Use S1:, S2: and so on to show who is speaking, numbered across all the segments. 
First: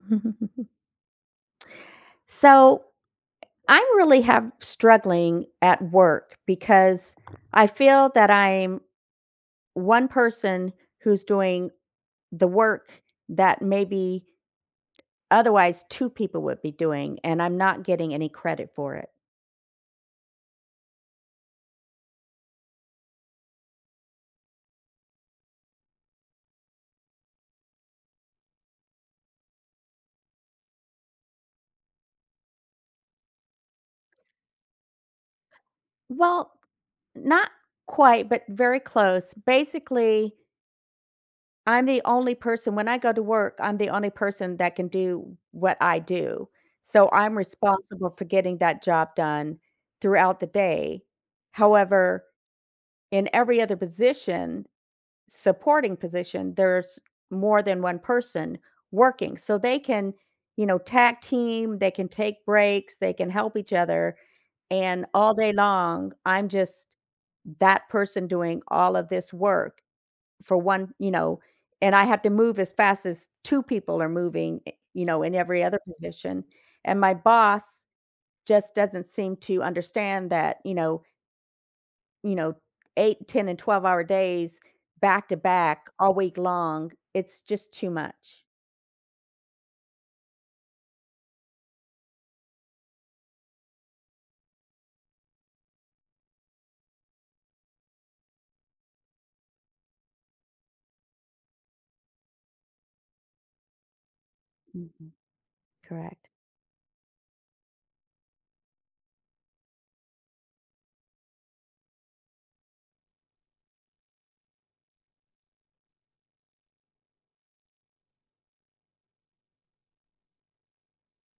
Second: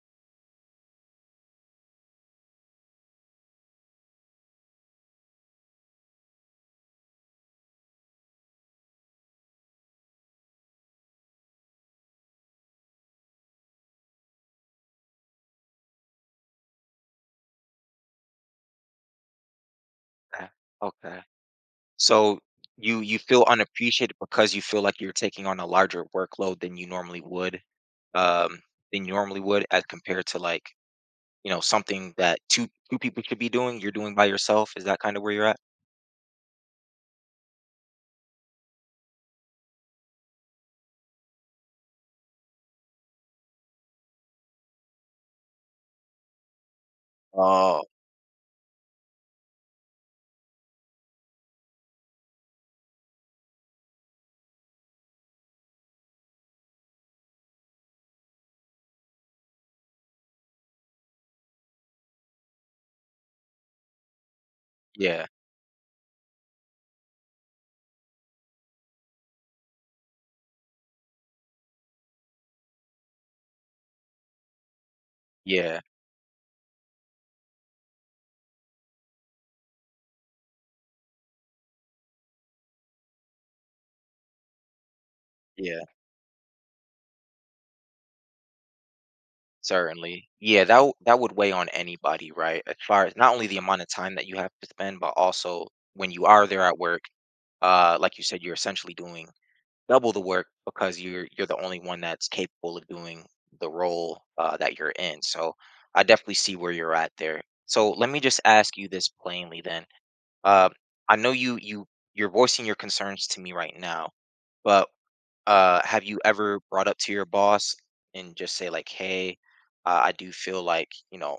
S1: So I'm really have struggling at work because I feel that I'm one person who's doing the work that maybe otherwise two people would be doing, and I'm not getting any credit for it.
S2: Okay, okay. So you feel unappreciated because you feel like you're taking on a larger workload than you normally would, um, than you normally would as compared to like, you know, something that two people should be doing, you're doing by yourself. Is that kind of where you're at?
S1: Well, not quite, but very close. Basically, I'm the only person when I go to work, I'm the only person that can do what I do. So I'm
S2: Oh,
S1: responsible for getting that job done throughout the day. However, in every other position, supporting position, there's more than one person working. So they can, you know, tag team, they can take breaks, they can help each other. And
S2: yeah,
S1: all day long, I'm just that person doing all of this work for one, and I had to move as fast as 2 people are moving, in every
S2: yeah,
S1: other position. And my boss just doesn't seem to understand that. You know, Eight, 10, and 12-hour days back to
S2: yeah,
S1: back all week long, it's just too much.
S2: certainly. Yeah, that would weigh on anybody, right? As far as not only the amount of time that you have to spend, but also when you are there at work, like you said, you're essentially doing double the work because you're the only one that's capable of doing the role that you're
S1: Mhm,
S2: in. So I
S1: correct.
S2: definitely see where you're at there. So let me just ask you this plainly then. Uh, I know you you're voicing your concerns to me right now, but have you ever brought up to your boss and just say like, "Hey, I do feel like you know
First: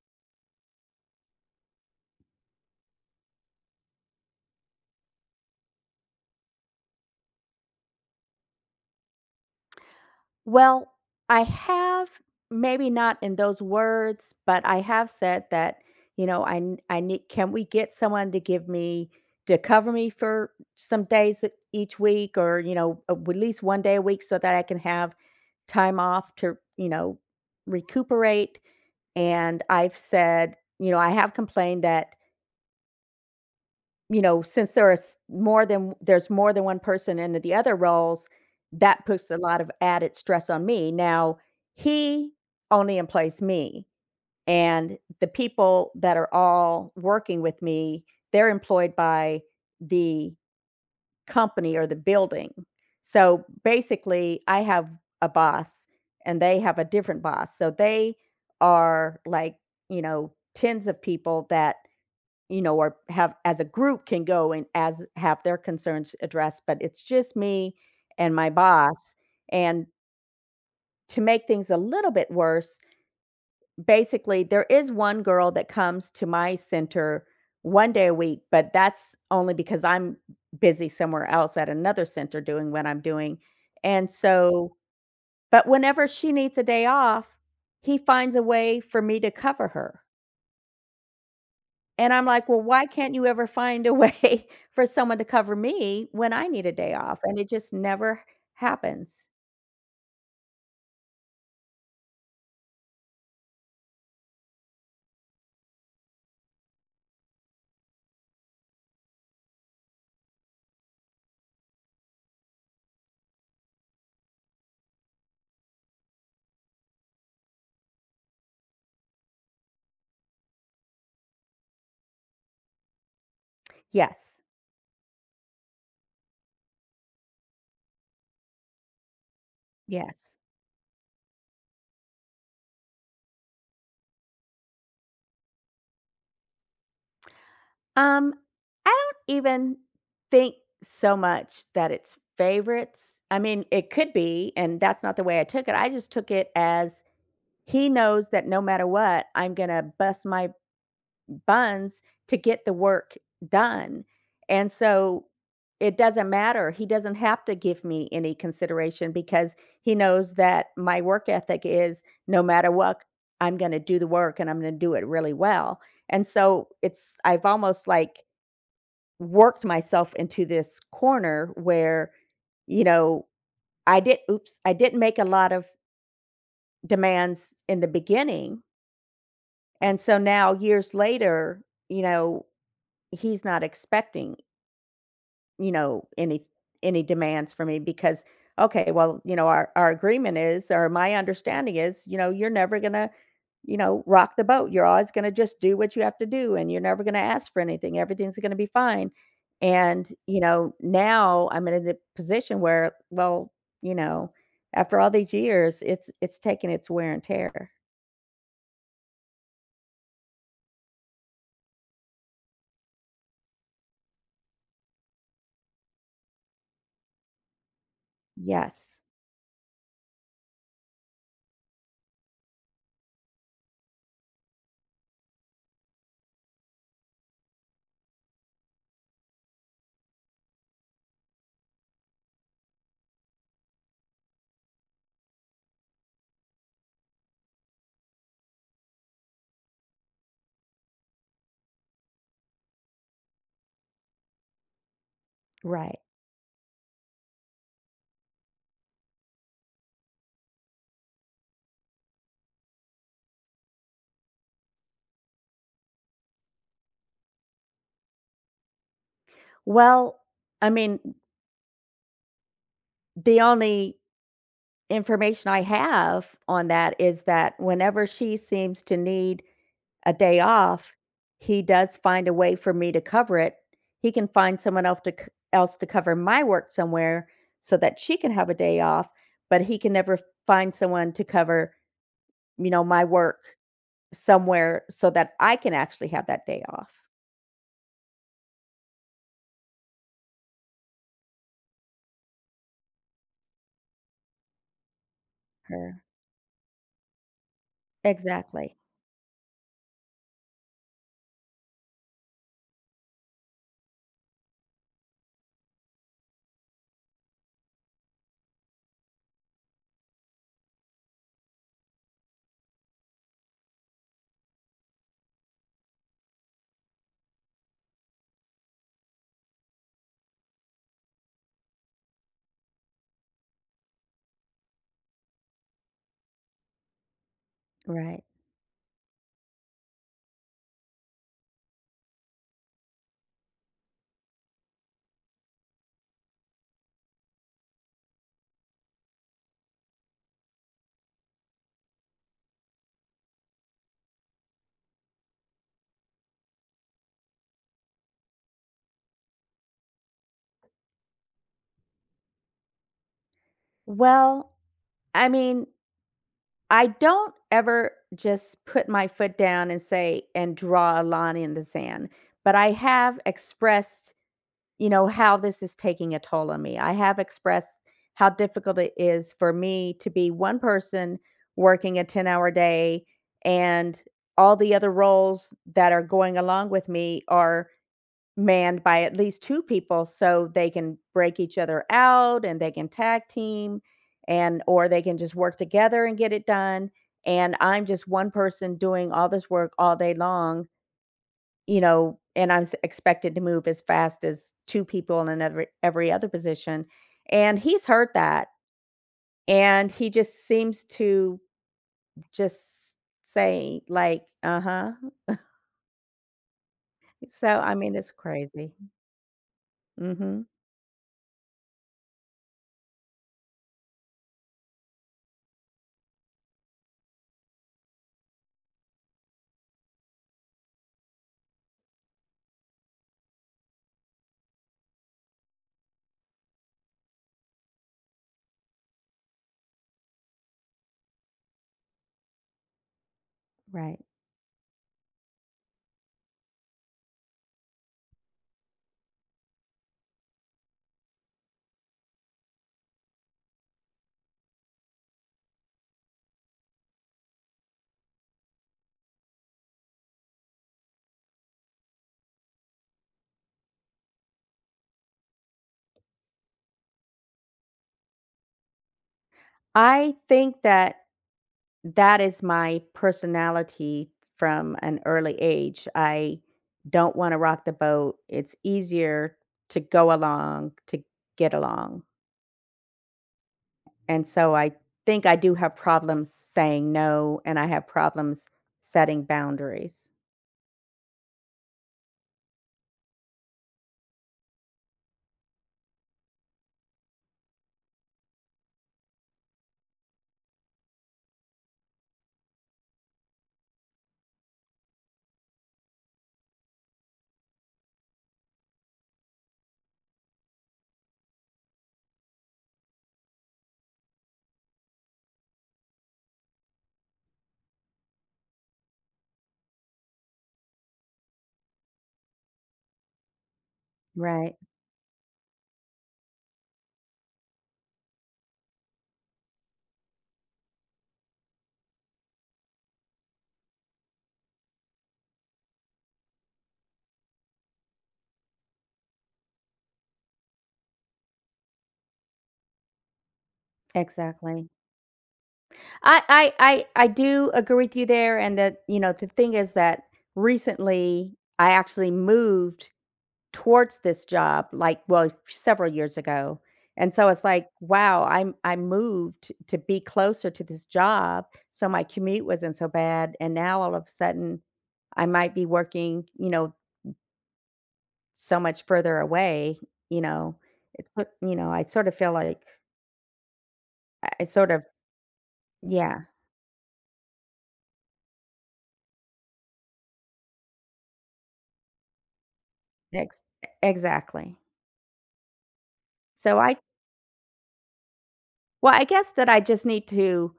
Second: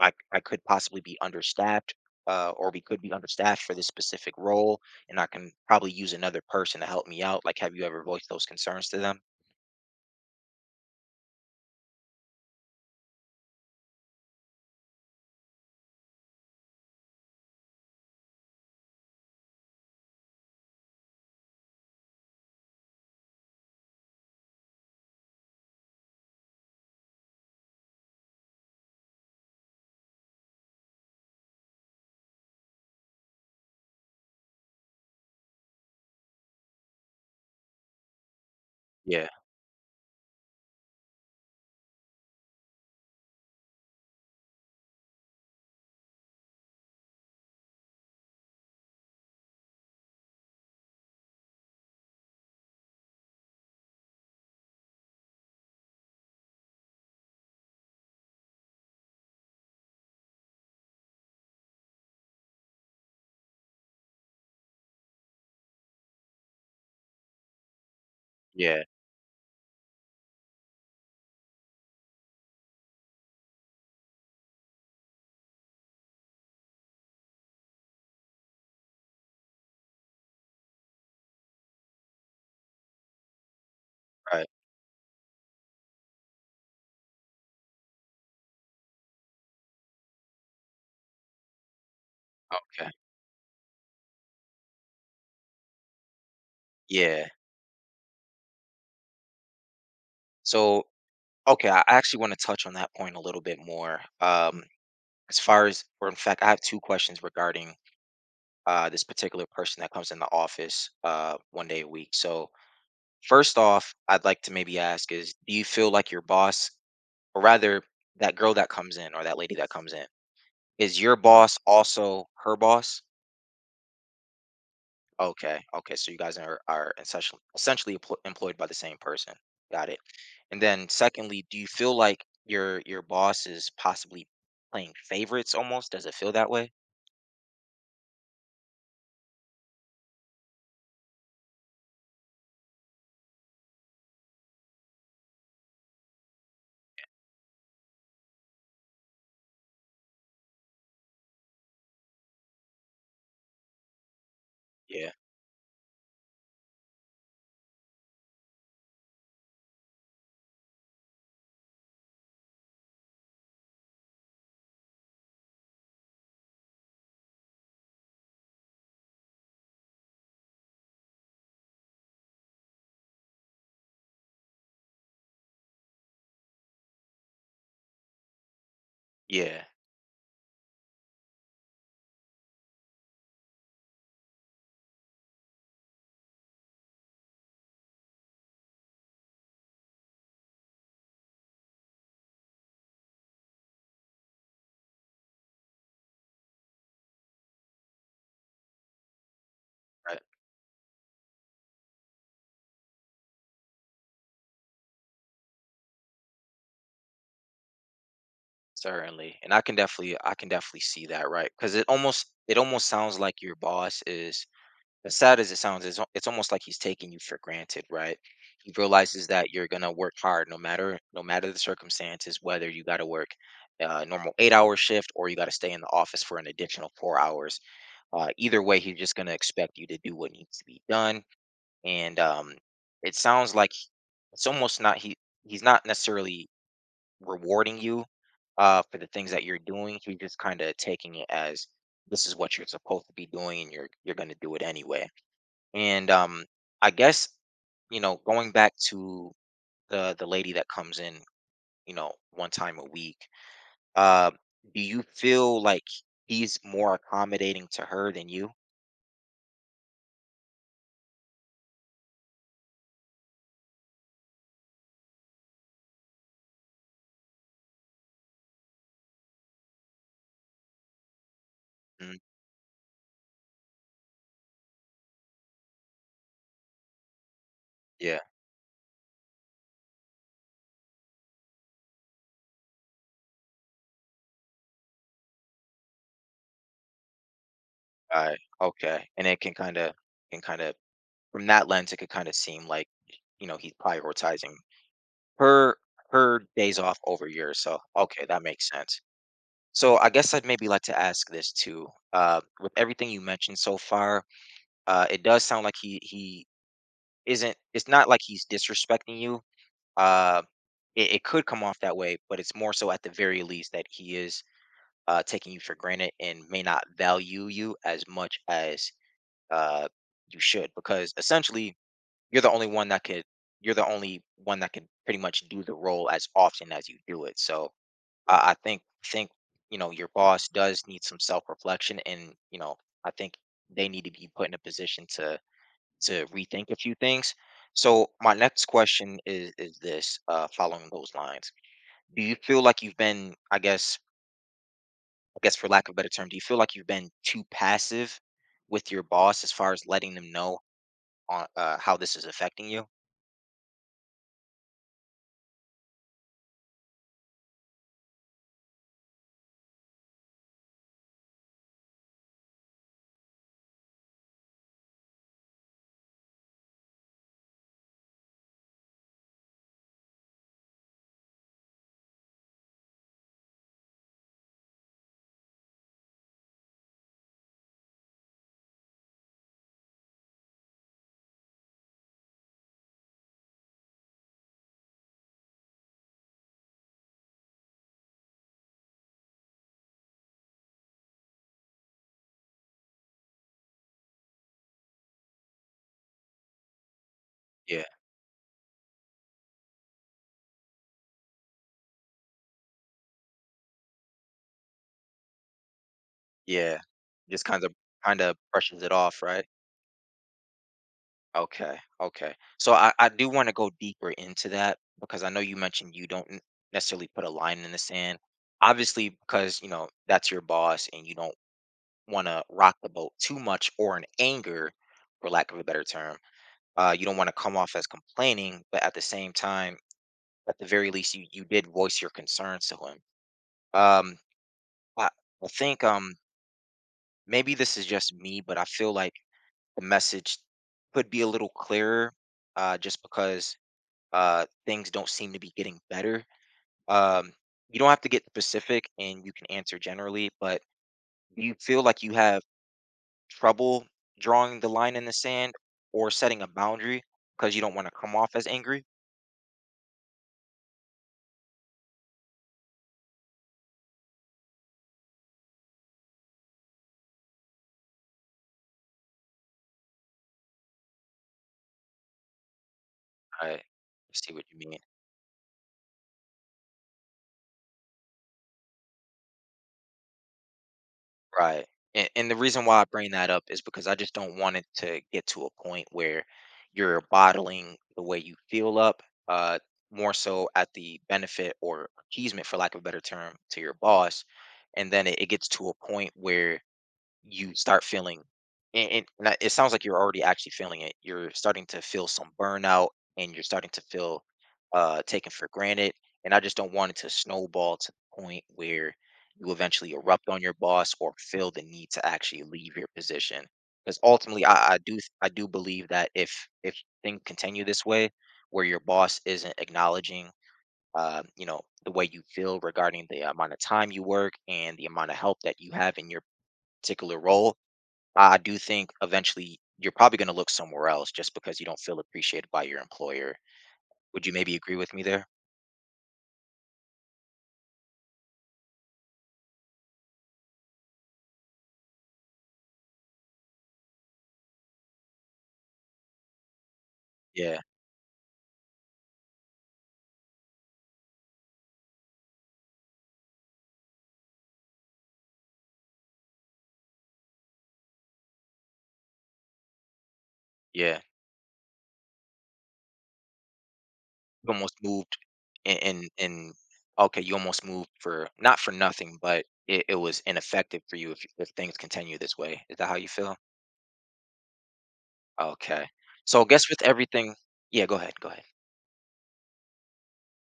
S2: I could possibly be understaffed, or we could be understaffed for this specific role, and I can probably use another person to help me out." Like, have you ever voiced those concerns to them?
S1: Well, I have maybe not in those words, but I have said that, I need can we get someone to give me to cover me for some days each week or, you know, at least one day a week so that I can have time off to, you know, recuperate. And I've said, you know, I have complained that since there's more than one person into the other roles, that
S2: Yeah,
S1: puts a lot of added stress on me. Now, he only employs me, and the people that are all working with me, they're employed by the company or the building. So basically, I have a boss and they have a different boss. So they are like, you know, tens of people that or have as a group can go and as have their concerns addressed, but it's just me and my
S2: yeah,
S1: boss. And to make things a little bit worse, basically there is one girl that comes to my center one day a week, but that's only because I'm busy somewhere else at another center doing what I'm doing. And
S2: right.
S1: so, but whenever she needs a day off, he finds a way for me to cover her. And I'm like, "Well, why
S2: Okay.
S1: can't you ever find a way for someone to cover me when I need a day off?"
S2: Yeah.
S1: And it just never happens.
S2: So, okay, I actually want to touch on that point a little bit more. As far as, or in fact, I have two questions regarding this particular person that comes in the office 1 day a week. So, first off, I'd like to maybe ask is, do you feel like your boss, or rather that girl that comes in or that lady that comes in, is your boss also her boss?
S1: Yes,
S2: Okay, okay, so you guys are essentially employed by the same person. Got it.
S1: yes.
S2: And then secondly, do you feel like your boss is possibly playing favorites almost? Does it feel that way?
S1: Um, I don't even think so much that it's favorites. I mean, it could be, and that's not the way I took it. I just took it as he knows that no matter what, I'm gonna bust my buns to get the work done. And
S2: Yeah.
S1: so it doesn't matter. He doesn't have to give me any consideration because he knows that my work ethic is no matter what, I'm going to do the work and I'm going to do it really well. And so I've almost like worked myself into this corner where, you know, I did, oops, I didn't make a lot of demands in the beginning.
S2: Yeah.
S1: And so now years later, you know, he's not expecting any demands for me because okay, well, you know, our agreement is or my understanding is, you know, you're never going to, you know, rock the boat. You're always going to just do what you have to do and you're never going to ask for anything. Everything's going to be fine. And,
S2: Right.
S1: you know, now I'm in a position where well, you know, after all these years, it's taken its wear and tear.
S2: Certainly. And I can definitely see that, right? Because it almost sounds like your boss is, as sad as it sounds, it's almost like he's taking you for granted, right? He
S1: Yes.
S2: realizes that you're gonna work hard no matter the circumstances, whether you got to work a normal 8 hour shift or you got to stay in the office for an additional 4 hours. Either way, he's just gonna expect you to do what needs to be done. And it sounds like it's almost not he's not necessarily rewarding you for the things that you're doing. He's just kind of taking it as this is what you're supposed to be doing, and you're gonna do it anyway.
S1: Right.
S2: And I guess you know, going back to the lady that comes in, you know, one time a week, uh, do you feel like he's more accommodating to her than you?
S1: Well, I mean, the only information I have on that is that whenever she seems to need a day off, he does
S2: Mm,
S1: find a way for me to cover it. He can find someone else to cover my work somewhere so that she
S2: yeah.
S1: can have a day off, but he can never find someone to cover, you know, my work somewhere so that I can actually have that day off.
S2: All right. Okay. And it can kind of can kind of, from that lens, it could kind of seem like you know he's prioritizing her,
S1: Her.
S2: her days off over yours. So okay, that makes
S1: Exactly.
S2: sense. So I guess I'd maybe like to ask this too. With everything you mentioned so far, it does sound like he isn't, it's not like he's disrespecting you. Uh, it, it could come off that way, but it's more so at the very least that he is taking you for granted and may not value you as much as uh, you should, because essentially you're the only one that could you're the only one that can pretty much do the role as often as you do it. So
S1: Right.
S2: I think you know your boss does need some self reflection, and you know I think they need to be put in a position to rethink a few things. So my next question is this, following those lines. Do you feel like you've been, I guess for lack of a better term, do you feel like you've been too passive with your boss as far as letting them know on how this is affecting you?
S1: Well, I mean, I don't ever just put my foot down and say and draw a line in the sand, but I have expressed, you know, how this is taking a toll on me. I have expressed how difficult it is for me to be one person working a 10-hour day and all the other roles that are going along with me are manned by at least 2 people so they can break each other out and they can tag team and or they can just work together and get it done. And I'm just one person doing all this work all day long, you know, and expected to move as fast as 2 people in another every other position. And
S2: Yeah,
S1: he's heard that and he just seems to just say like, "Uh-huh."
S2: yeah. Just
S1: So I mean, it's
S2: kind of
S1: crazy.
S2: brushes it off, right?
S1: Mhm.
S2: Okay, okay. So I do want to go deeper into that because I know you mentioned you don't necessarily put a line in the sand. Obviously, because you know that's your boss and you don't want to rock the boat too much or in anger, for lack of a better term. You don't want to come off as complaining, but at the same time, at the very least, you did voice your concerns to him.
S1: Right.
S2: Um, I, I think maybe this is just me, but I feel like the message could be a little clearer just because things don't seem to be getting better. Um, you don't have to get specific and you can answer generally, but do you feel like you have trouble drawing the line in the sand or setting a boundary because you don't want to come off as angry.
S1: I think that that is my personality from an early age. I don't wanna rock the boat. It's easier to go along, to get along,
S2: Right. I
S1: and
S2: see what
S1: so
S2: you
S1: I
S2: mean.
S1: think I do have problems saying no, and I have problems setting boundaries.
S2: Right. And the reason why I bring that up is because I just don't want it to get to a point where you're bottling the way you feel up, uh, more so at the benefit or appeasement, for lack of a better term, to your boss. And then it gets to a point where you start feeling, and I, it sounds like you're already actually feeling it. You're starting to feel some burnout, and you're starting to feel, taken for granted, and I just don't want it to snowball to the point where you eventually erupt on your boss or feel the need to actually leave your position. Because ultimately,
S1: Right,
S2: I do believe that if things continue this way, where your boss isn't acknowledging, you know, the way you feel regarding the amount of time you work and the amount of help that you have in your particular role, I do think eventually you're probably going to look somewhere else just because you don't feel appreciated by your employer. Would you maybe
S1: exactly.
S2: agree with me there?
S1: I do agree with you there, and that, you know, the thing is that recently I actually moved towards this job, like, well, several years ago, and so it's
S2: Yeah,
S1: like, wow, I moved to be closer to this job, so my commute wasn't so bad, and now all of a sudden, I might be working, you know, so much further away, you know,
S2: yeah.
S1: I sort of feel like I I
S2: You
S1: sort
S2: almost
S1: of
S2: moved and,
S1: yeah,
S2: and okay, you almost moved for not for nothing, but it was ineffective for you if things continue this way. Is that how you feel?
S1: ex exactly.
S2: Okay. So I
S1: So
S2: guess
S1: I
S2: with everything, yeah, go ahead, go ahead.
S1: Well, I guess that I just need to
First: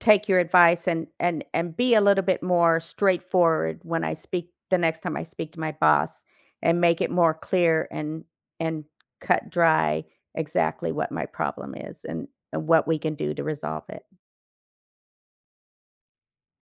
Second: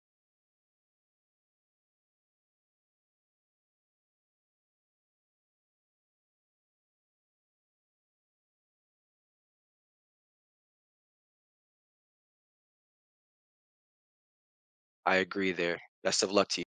S1: take your advice and be a little bit more straightforward when I speak the next time I speak to my boss and make it more clear and cut dry exactly what my problem is and what we can do to resolve it.
S2: I agree there. Best of luck to you.